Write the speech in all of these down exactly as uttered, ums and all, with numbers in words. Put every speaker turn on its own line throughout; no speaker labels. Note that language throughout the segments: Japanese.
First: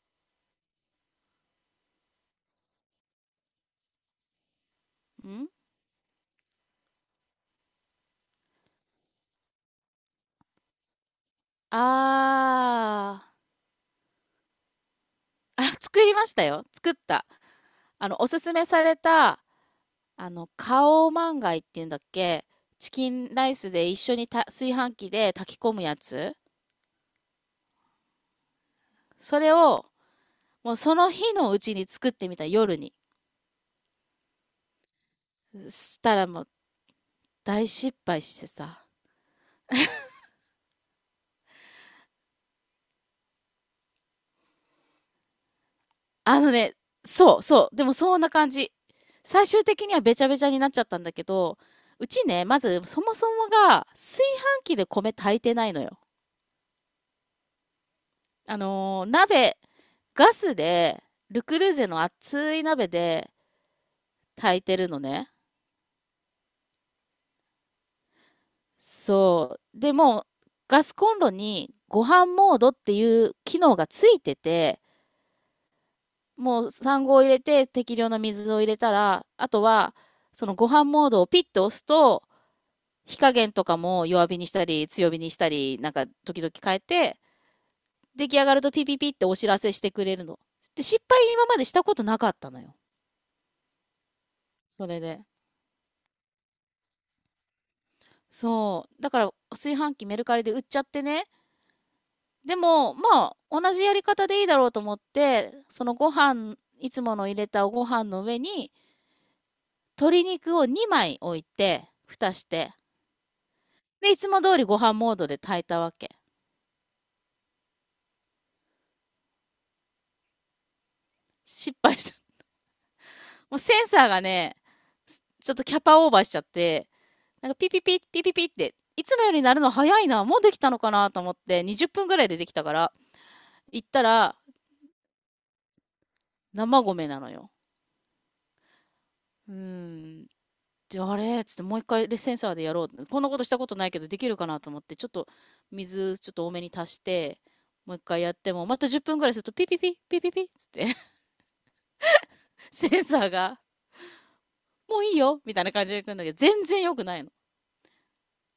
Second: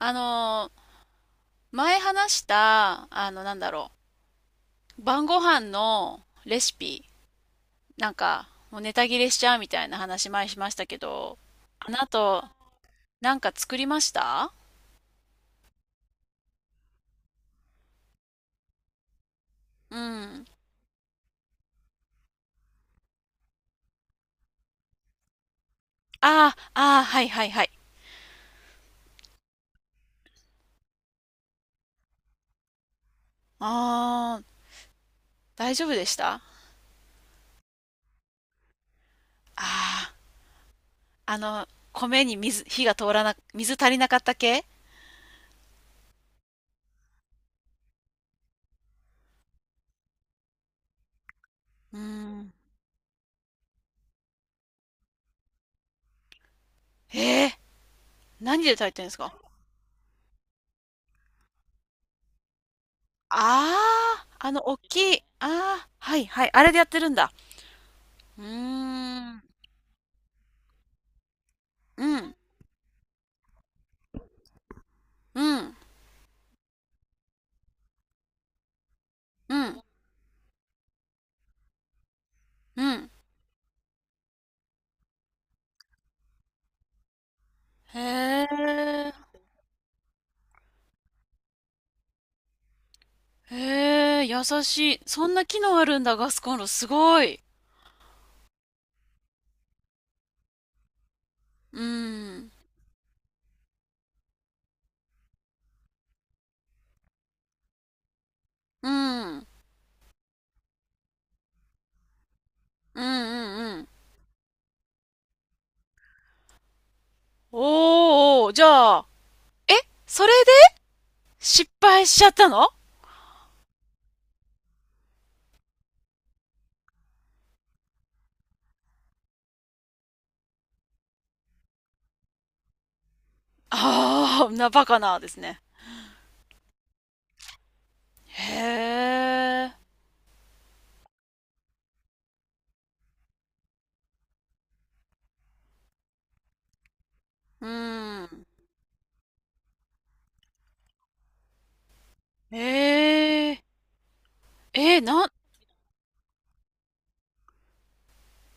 あのー、前話した、あの、なんだろう、晩ご飯
ん
のレシピ、なんか、もうネタ切れしちゃうみたいな話前しましたけど、
あ
あなた
ー
なんか作りました？
あ、作りましたよ。作った。あの、おすすめされた、
う
あ
ん。
の、カオマンガイっていうんだっけ。チキンライスで一緒にた炊飯器で炊き込むやつ、
ああ、ああ、はいはいはい。
それを、もうその日のうちに作ってみた、夜に。
ああ、大丈夫
し
で
た
し
ら
たあ？
もう大失敗してさ。
あー、あの、米に水、火が通らな、水足りなかった系？
あのね、そうそう。でもそんな感じ。最終的にはべちゃべちゃになっちゃったんだけど、
う
うちね、
ん。
まずそもそもが炊飯器で米炊いてないのよ。
ええ、
あ
何で炊いてるん
の
で
ー、
すか？
鍋、ガスで、ルクルーゼの熱い鍋で
ああー、あ
炊
の、
い
大
てるの
きい。
ね。
ああ、はいはい。あれでやってるんだ。うーん。
そう。でもガスコンロにご
うん、
飯モードっていう機能がついてて、
うん、
もう産後を入れて適量な水を入れたら、あ
う
と
ん、
は、そのご飯モードをピッと押すと、
うん。
火加減とかも弱火にしたり、強火にしたり、なんか時々変えて、
へ
出来上がるとピピピ
え、
ってお知らせしてくれるの。で、失敗今までしたことなかったのよ。
へえ、優
そ
しい。
れで。
そんな機能あるんだ、ガスコンロ。すごい。
そう。だから、炊飯器メルカリで売っちゃってね。
うん、
でも、まあ、同じやり方でいいだろうと思って、そのご飯、いつもの入れたご飯の上に、
うん、うん、
鶏肉をにまい置いて、蓋して。
うん、うん。
で、いつも通りご飯モードで炊いたわけ。
おー、じゃあ、え、それで失
失敗
敗
し
し
た。
ちゃったの？
もうセンサーがね、ちょっとキャパオーバーしちゃって、なんかピピピ、ピピピって、いつもよりなるの早いな、もうできたのかなと思って、にじゅっぷんぐらいでできたから、行ったら、
ああー、な、バカなですね。
生米なのよ。
へ
うー
え、
ん。であ、れちょっともう一回でセンサーでやろう。こんなことしたことないけど、できるかなと思って、ちょっと水ちょっと多めに足して、
う
もう一回やっ
ん。
ても、またじゅっぷんぐらいすると、ピピピ、ピピピっつって、
へ
センサーが、
え、
も
え、
ういい
な、ん。
よみたいな感じで来るんだけど、全然良くないの。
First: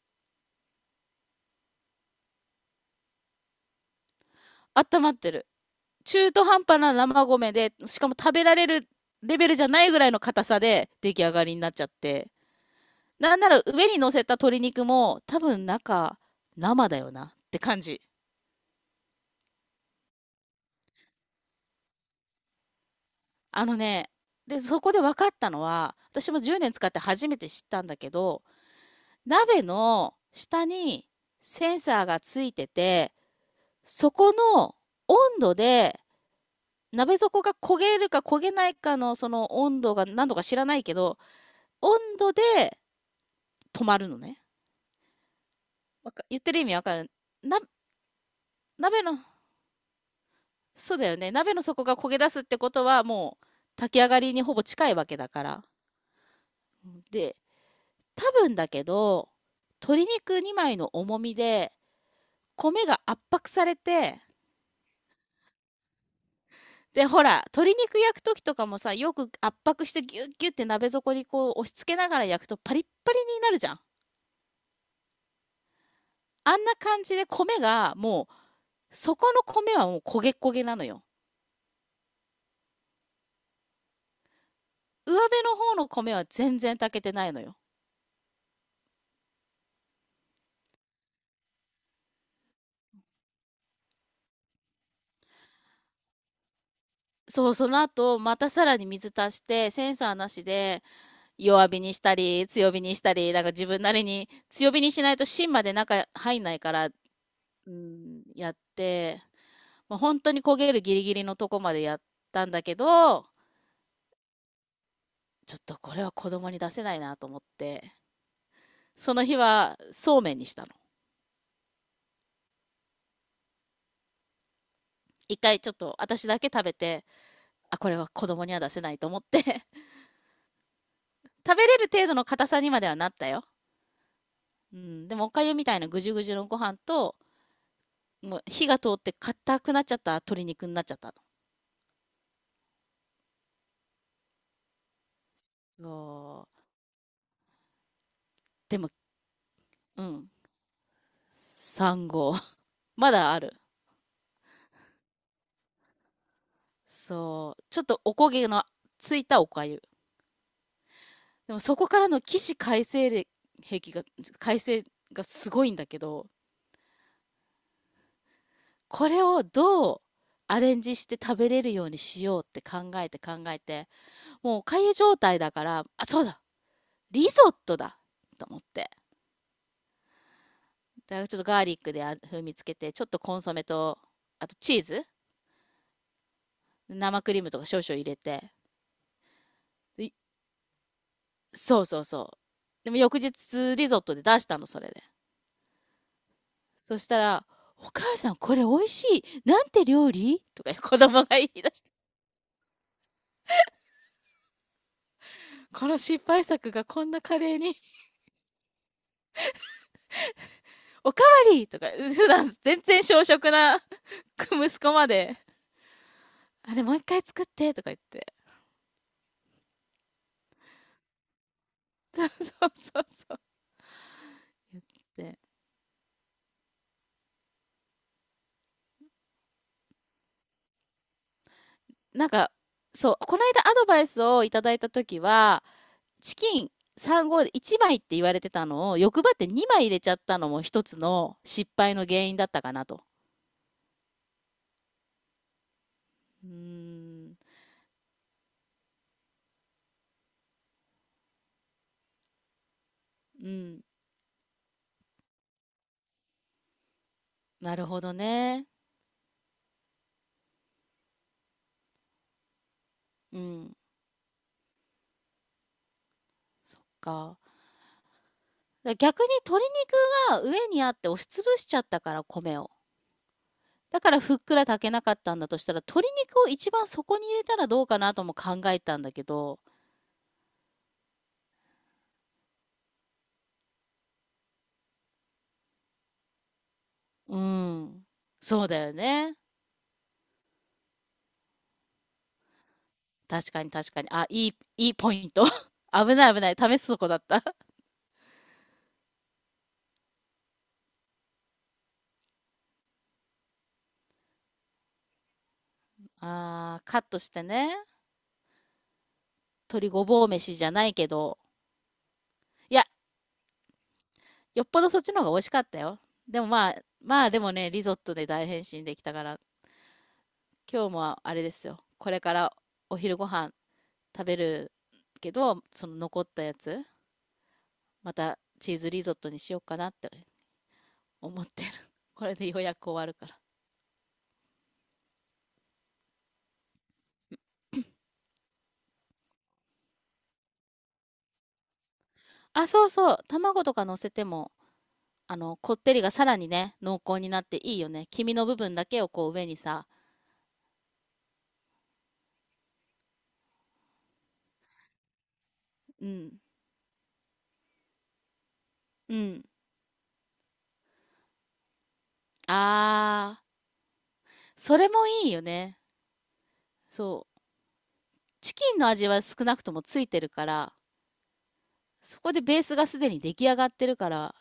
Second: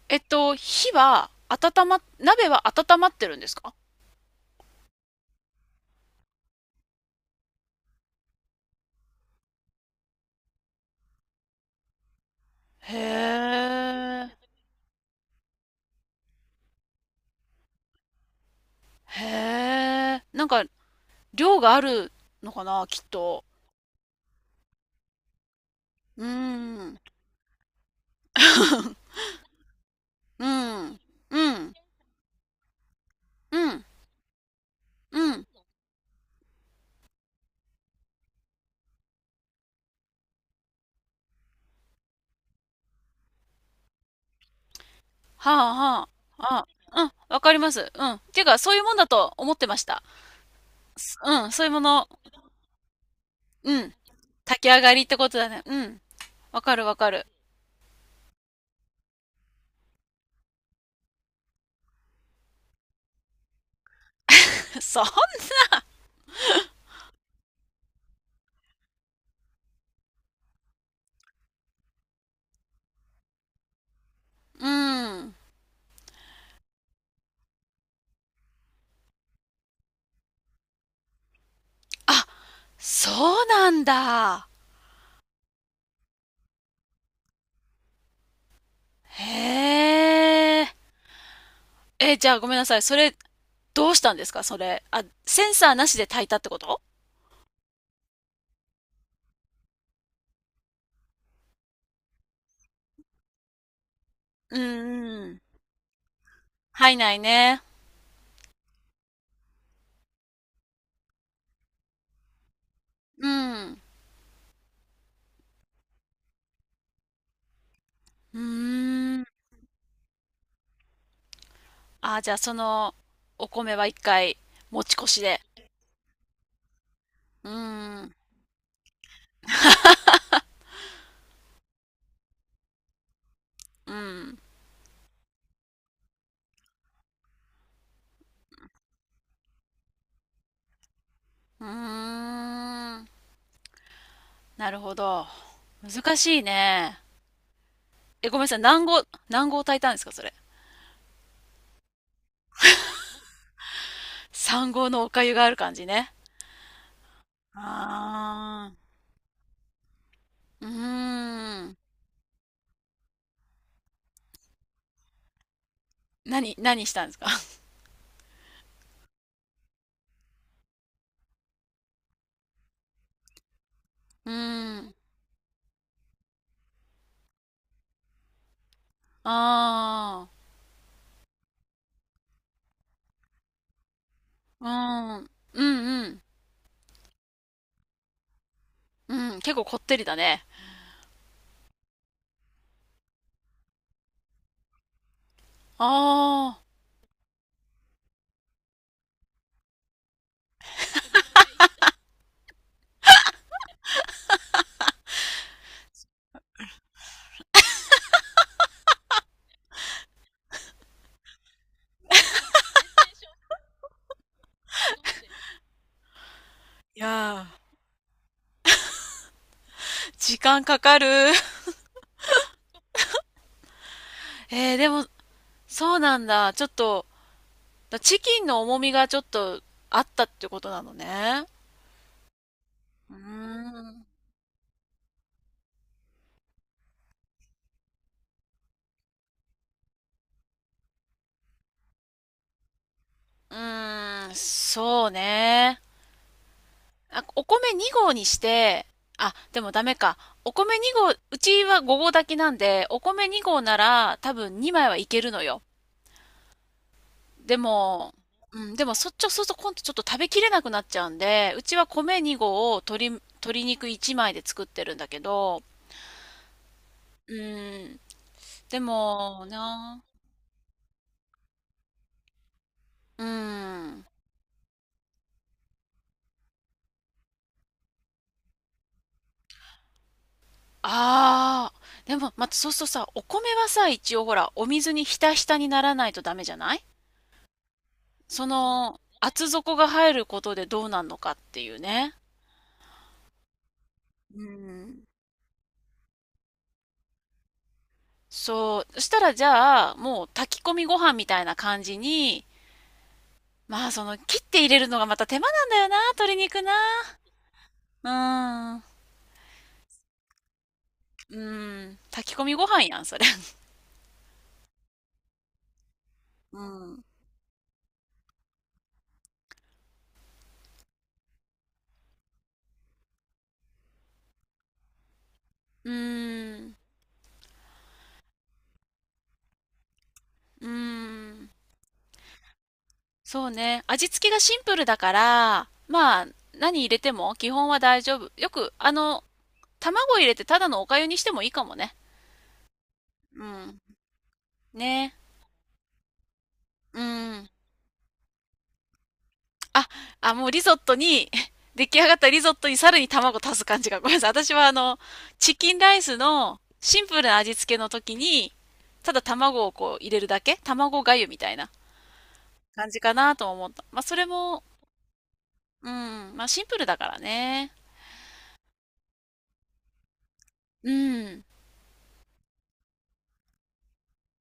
えっと、火は温ま、鍋は温まってるんですか？
温まってる。中途半端な生米で、しかも食べられるレベルじゃないぐらいの硬さで出来上がりになっちゃって。なんな
へ
ら上に乗せた
え。
鶏肉も、多分中、生だよなって感じ。
へえ、なんか、量があるのかな、きっと。
あのね、で、そこで分かったのは、
うー
私もじゅうねん使っ
ん。
て初めて知ったんだけど、鍋の
う
下
ん。
に
うん。
センサーがついてて、
うん。
そこの温
うん。
度で、鍋底が焦げるか焦げないかのその温度が何度か知らないけど、温度で止まるのね。
はあは
わか言ってる
あ。
意味わか
あ、うん。
る？
わかり
な、
ます。うん。ていうか、そういうもん
鍋
だ
の、
と思ってました。
そうだよね。
うん。
鍋の
そういうも
底が
の。
焦げ出すってことはもう
うん。
炊き上がりにほぼ
炊き上
近
が
い
り
わ
って
けだ
こと
か
だね。
ら。
うん。わかるわかる。
で、多分だけど、鶏肉にまいの重みで、米が圧迫されて、
そう、
で、ほら、鶏肉焼くときとかもさ、よく圧迫してギュッギュッて鍋底にこう押し付けながら焼くとパリッパリになるじゃん。
うん。
あんな感じで米がもう、そこの米はもう焦げ焦げなのよ。
あ、そうなんだ。
上辺の方の米は全然炊けてないのよ。
へえ。え、じゃあごめんなさい。それ、どうしたんですかそれ？あ、センサーなしで炊いたってこと？
そう、その後、またさらに水足して、センサーなしで、弱火にしたり、強火にしたり、なんか自分なりに、
うん
強火にしない
うん
と
うん。
芯まで中入んないから、
入んないね。
うん、やって、もう本当に焦げるギリギリのとこまでやったんだけど、
うん。
ちょっとこれは子供に出せないなと思って、
う
そ
ーん。
の日はそうめんにしたの。
あ、じゃあそのお米は一回持ち越し
一
で。
回ちょっと私だけ食べて、
う
あ、これ
ー
は
ん。
子供には出せないと思って 食べれる程度の硬さにまではなったよ。
うん。
うん、でもおかゆみたいなぐじゅぐじゅのご飯と、もう火が通って硬くなっちゃった鶏肉になっちゃった
うーん。なるほど。
の。
難しい
もう
ね。え、ごめんなさい。
で
何
も、
合、何合炊いたんで
う
すか、そ
ん、
れ？
さんごう合 まだある。
さんごう合のお粥がある感じね。
そう、ちょっとおこげの
あ
ついたお粥。
あ。うー
でも
ん。
そこからの起死回生で、兵器が回生がすごいんだけど、
何、何したんですか？
これをどうアレンジして食べれるようにしようって考えて考えて、
う
もうおか
ー
ゆ
ん。
状態だから、あ、そうだ、リゾットだと思って、
ああ。
だからちょっとガーリックで風味つけて、ちょっとコンソメと、あと
う
チーズ、
ん。うんうん。
生クリームとか少々入れて、
うん。結構こってり
い
だね。
そうそうそう、でも翌日リゾットで出したの、それで、
ああ。
そしたら、お母さんこれ美味しい。なんて料理とか子供が言い出した。この失敗作がこんなカレーに、おかわりとか、普段全然小食な息子まで、あれもう
い
一回作
や
っ
ー。
てとか言って。
時間かかる。
そうそうそう。
えー、でも、
で、
そうなんだ。ちょっと、だチキンの重みがちょっとあったってことなのね。
なんか、
う
そ
ー
う、この間アドバ
ん。
イスをいただいた時は、チキンさん号でいちまいって言われてたのを欲張ってにまい入れちゃったのも一つの失敗の原因だったかなと。
うーん、そうね。
うー
あ、
ん、
お米にごう合にして、あ、でもダメか。お米にごう合、うちはごごう合炊きなんで、お米
う
にごう合な
ん、
ら多分にまいはいけるのよ。で
なるほ
も、
ど
う
ね。
ん、でもそっちをそうすると今度ちょっと食べきれなくなっちゃうんで、うちは米にごう合を鶏、
う
鶏
ん、
肉いちまいで作ってるんだけど、
そっ
う
か。
ん、で
だ逆に
も
鶏
な、
肉が上にあって押しつぶしちゃったから米を。
うー
だ
ん。
からふっくら炊けなかったんだとしたら、鶏肉を一番底に入れたらどうかなとも考えたんだけど、
ああ、でも、またそうするとさ、お米はさ、一応ほら、お水にひたひたにならないとダメじゃない？
うん。
そ
そうだよ
の、
ね。
厚底が入ることでどうなんのかっていうね。
確かに確かに。あ、
う
いい、いい
ん。
ポイント。危ない危ない。試すとこだった。
そう。そしたらじゃあ、もう炊き込みご飯みたいな感じに、まあその、切って入れるのがまた手間なんだよな、鶏肉な。
あー、カットしてね。
うーん。う
鶏ごぼう飯じゃないけど。
ーん。炊き込みご
い
飯
や、
やん、それ。
よっぽどそっちの方が美味しかったよ。でも
う
まあ、
ん。
まあでもね、リゾットで大変身できたから、今日もあれですよ。これからお昼ご飯食べるけど、そ
う
の残ったや
ーん。
つ、またチーズリゾットにしようかなって
うー
思っ
ん。
てる。これでようやく終わるから。
そうね。味付けがシンプルだから、まあ、何入れても基本は大丈夫。よく、あの、卵入れてただのお粥にしてもいいかもね。
あ、そうそう。
う
卵と
ん。
か乗せても、
ね。
あの、こってりがさらにね、
う
濃厚になっ
ん。
ていいよね。黄身の部分だけをこう上にさ。
あ、あ、もうリゾットに、出来上がったリゾットにさらに卵足す感じが。ごめんなさい。私はあの、チキンライ
う
ス
ん。
のシンプルな味付けの時に、た
う
だ
ん。
卵をこう入れるだけ卵粥みたいな感じかな
あー。
とも思った。まあ、それも、
それもいいよね。
うん。まあ、シンプルだから
そう。
ね。
チキンの味は少なくともついてるから、
うん。
そこでベースがすでに出来上がってるから、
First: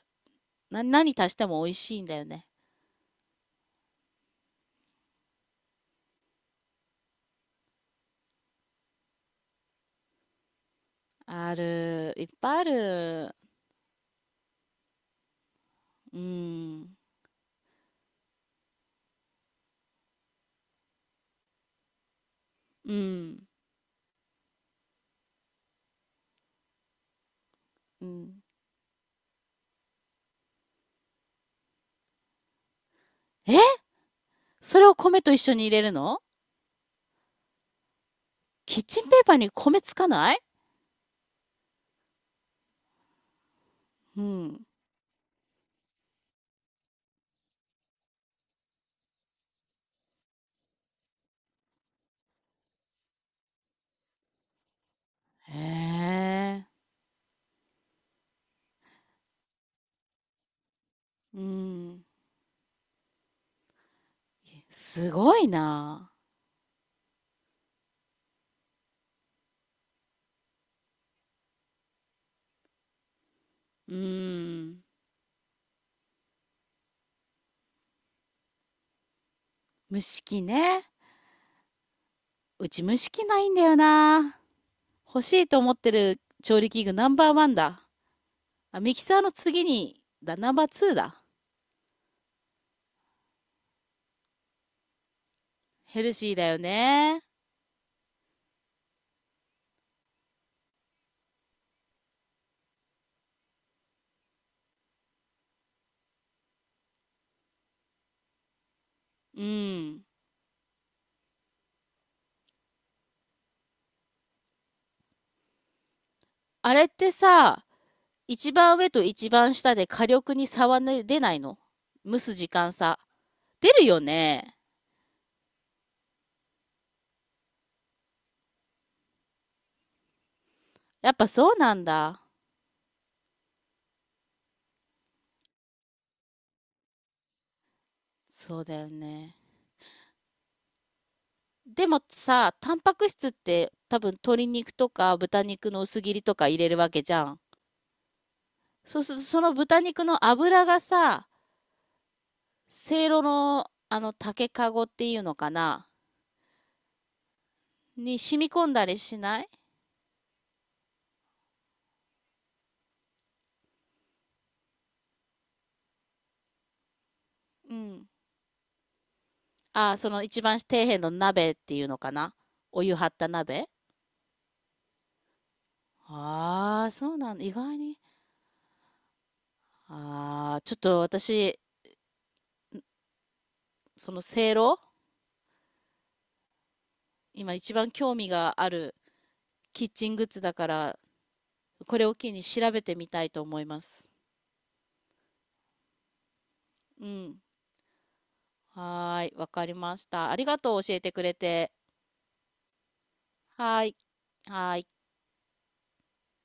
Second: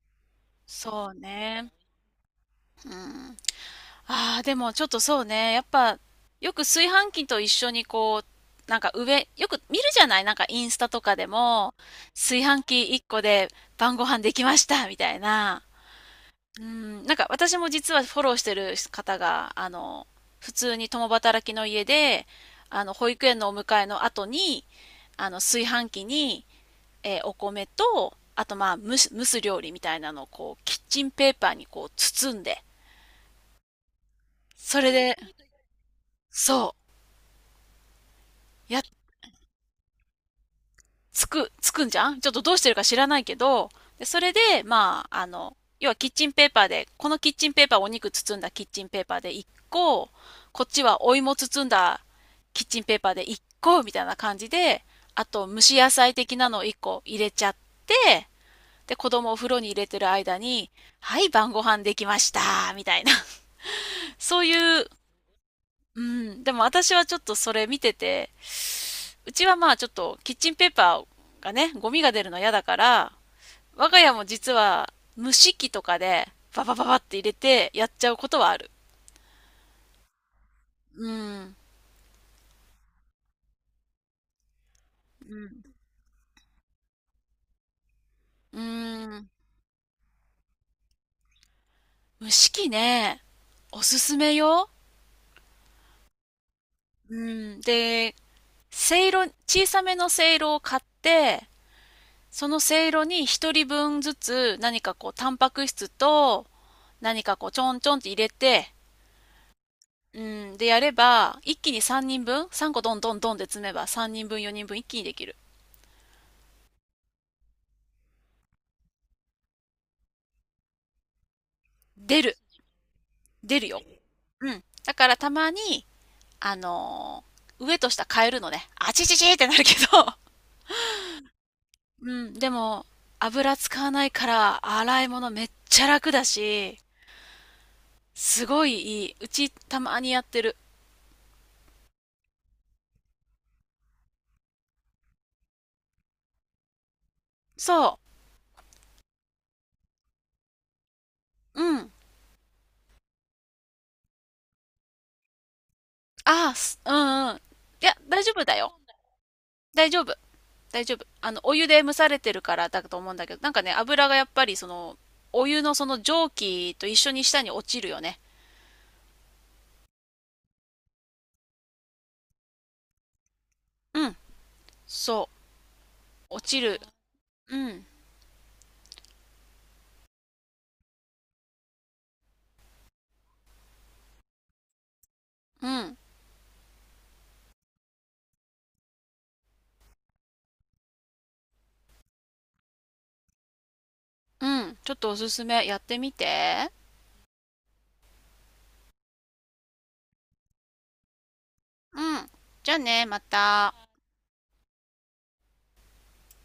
な
そ
何
う
足しても美
ね。
味しいんだよね。
うん。ああ、でもちょっとそうね。やっぱ、よく炊飯器と一緒にこう、なんか上、よく見るじゃない？なんかインスタとかで
あ
も、
る、いっ
炊
ぱい
飯
あ
器いっこ
る。
で晩ご飯できましたみたいな。
う
う
ん、
ん、なんか私も実はフォローしてる方が、あの、普通に共働きの家で、あ
う
の、保育園
ん、
のお迎えの後に、あの、炊飯器に、えーお米
う
と、
ん。
あとまあ、蒸す、蒸す料理みたいなのをこう、キッチンペーパーにこう、包んで、
え、そ
そ
れ
れ
を
で、
米と一緒に入れるの？
そう、
キ
や
ッチンペーパーに米つかない？
つく、つくんじゃん？ちょっとどうしてるか知らないけど、でそ
う
れで、
ん。
まあ、あの、要はキッチンペーパーで、このキッチンペーパーをお肉包んだキッチンペーパーでいっこ、こっちはお芋包んだキッチンペーパーでいっこみたいな感じで、あと
へ
蒸し野菜的なのを
え。
いっこ入れちゃって、で、子供をお風呂に入れてる間に、はい、
う
晩ご飯で
ん。
きましたみたいな。そういう、
すごい
う
な。
ん、でも私はちょっとそれ見てて、うちはまあちょっとキッチンペーパーがね、ゴミが出るの嫌だから、我
う
が家も実
ん。
は蒸し器とかでババババって入れてやっちゃうことはある。
蒸し器ね。
うん。
うち蒸し器ないんだよな。欲し
う
い
ん。
と思ってる調理器具ナンバーワンだ。
う
あ、ミキサ
ー
ー
ん。
の次に、だ、ナンバーツーだ。
蒸し器ね、おすすめよ。
ヘルシーだよ
う
ね。
ん。で、せいろ、小さめのせいろを買って、そのせいろに一人分ずつ何かこうタンパク質と何かこうちょんちょんって入れて、
うん。
うん。でやれば、一気にさんにんぶん ?さん 個どんどんどんで詰めばさんにんぶんよにんぶん一気にできる。
あれってさ、一番上と一番下で火力に差はね出ないの？蒸
出
す
る。
時間差。
出る
出
よ。
るよ
う
ね。
ん。だからたまにあのー上と下変えるのね。あちちちってなるけど
やっぱそうなん
う
だ。
ん、でも、油使わないから、洗い物めっちゃ楽だし、す
そ
ご
うだよ
いいい。う
ね。
ち、たまにやってる。
でもさ、タンパク質って多分鶏肉とか豚肉の薄切りとか入れるわけじゃん。
そ
そうするとその豚肉の脂がさ、
う。うん。
せいろのあの竹かごっていうのかな、
ああ、すうんうん。いや、
に
大丈
染
夫
み
だ
込
よ。
んだりしない？
大丈夫。大丈夫。あの、お湯で蒸されてるからだと思うんだけど、なんかね、油がやっぱりその、お湯のその蒸気と一緒に下に落
う
ちるよ
ん。
ね。
あ、その一番底辺の鍋っていうのかな、お湯張った鍋。
うん。そう。落ちる。
ああ、そうなんだ。意
う
外
ん。
に。ああ、ちょっと私、そのせいろ、
うん。
今一番興味があるキッチングッズだから、これを機に調べてみたいと思います。
うん。ちょっとおすすめ。やってみて。
うん。はーい、わかりました。ありがとう、教えてくれて。
うん。じゃあね、また。
はーい、はーい。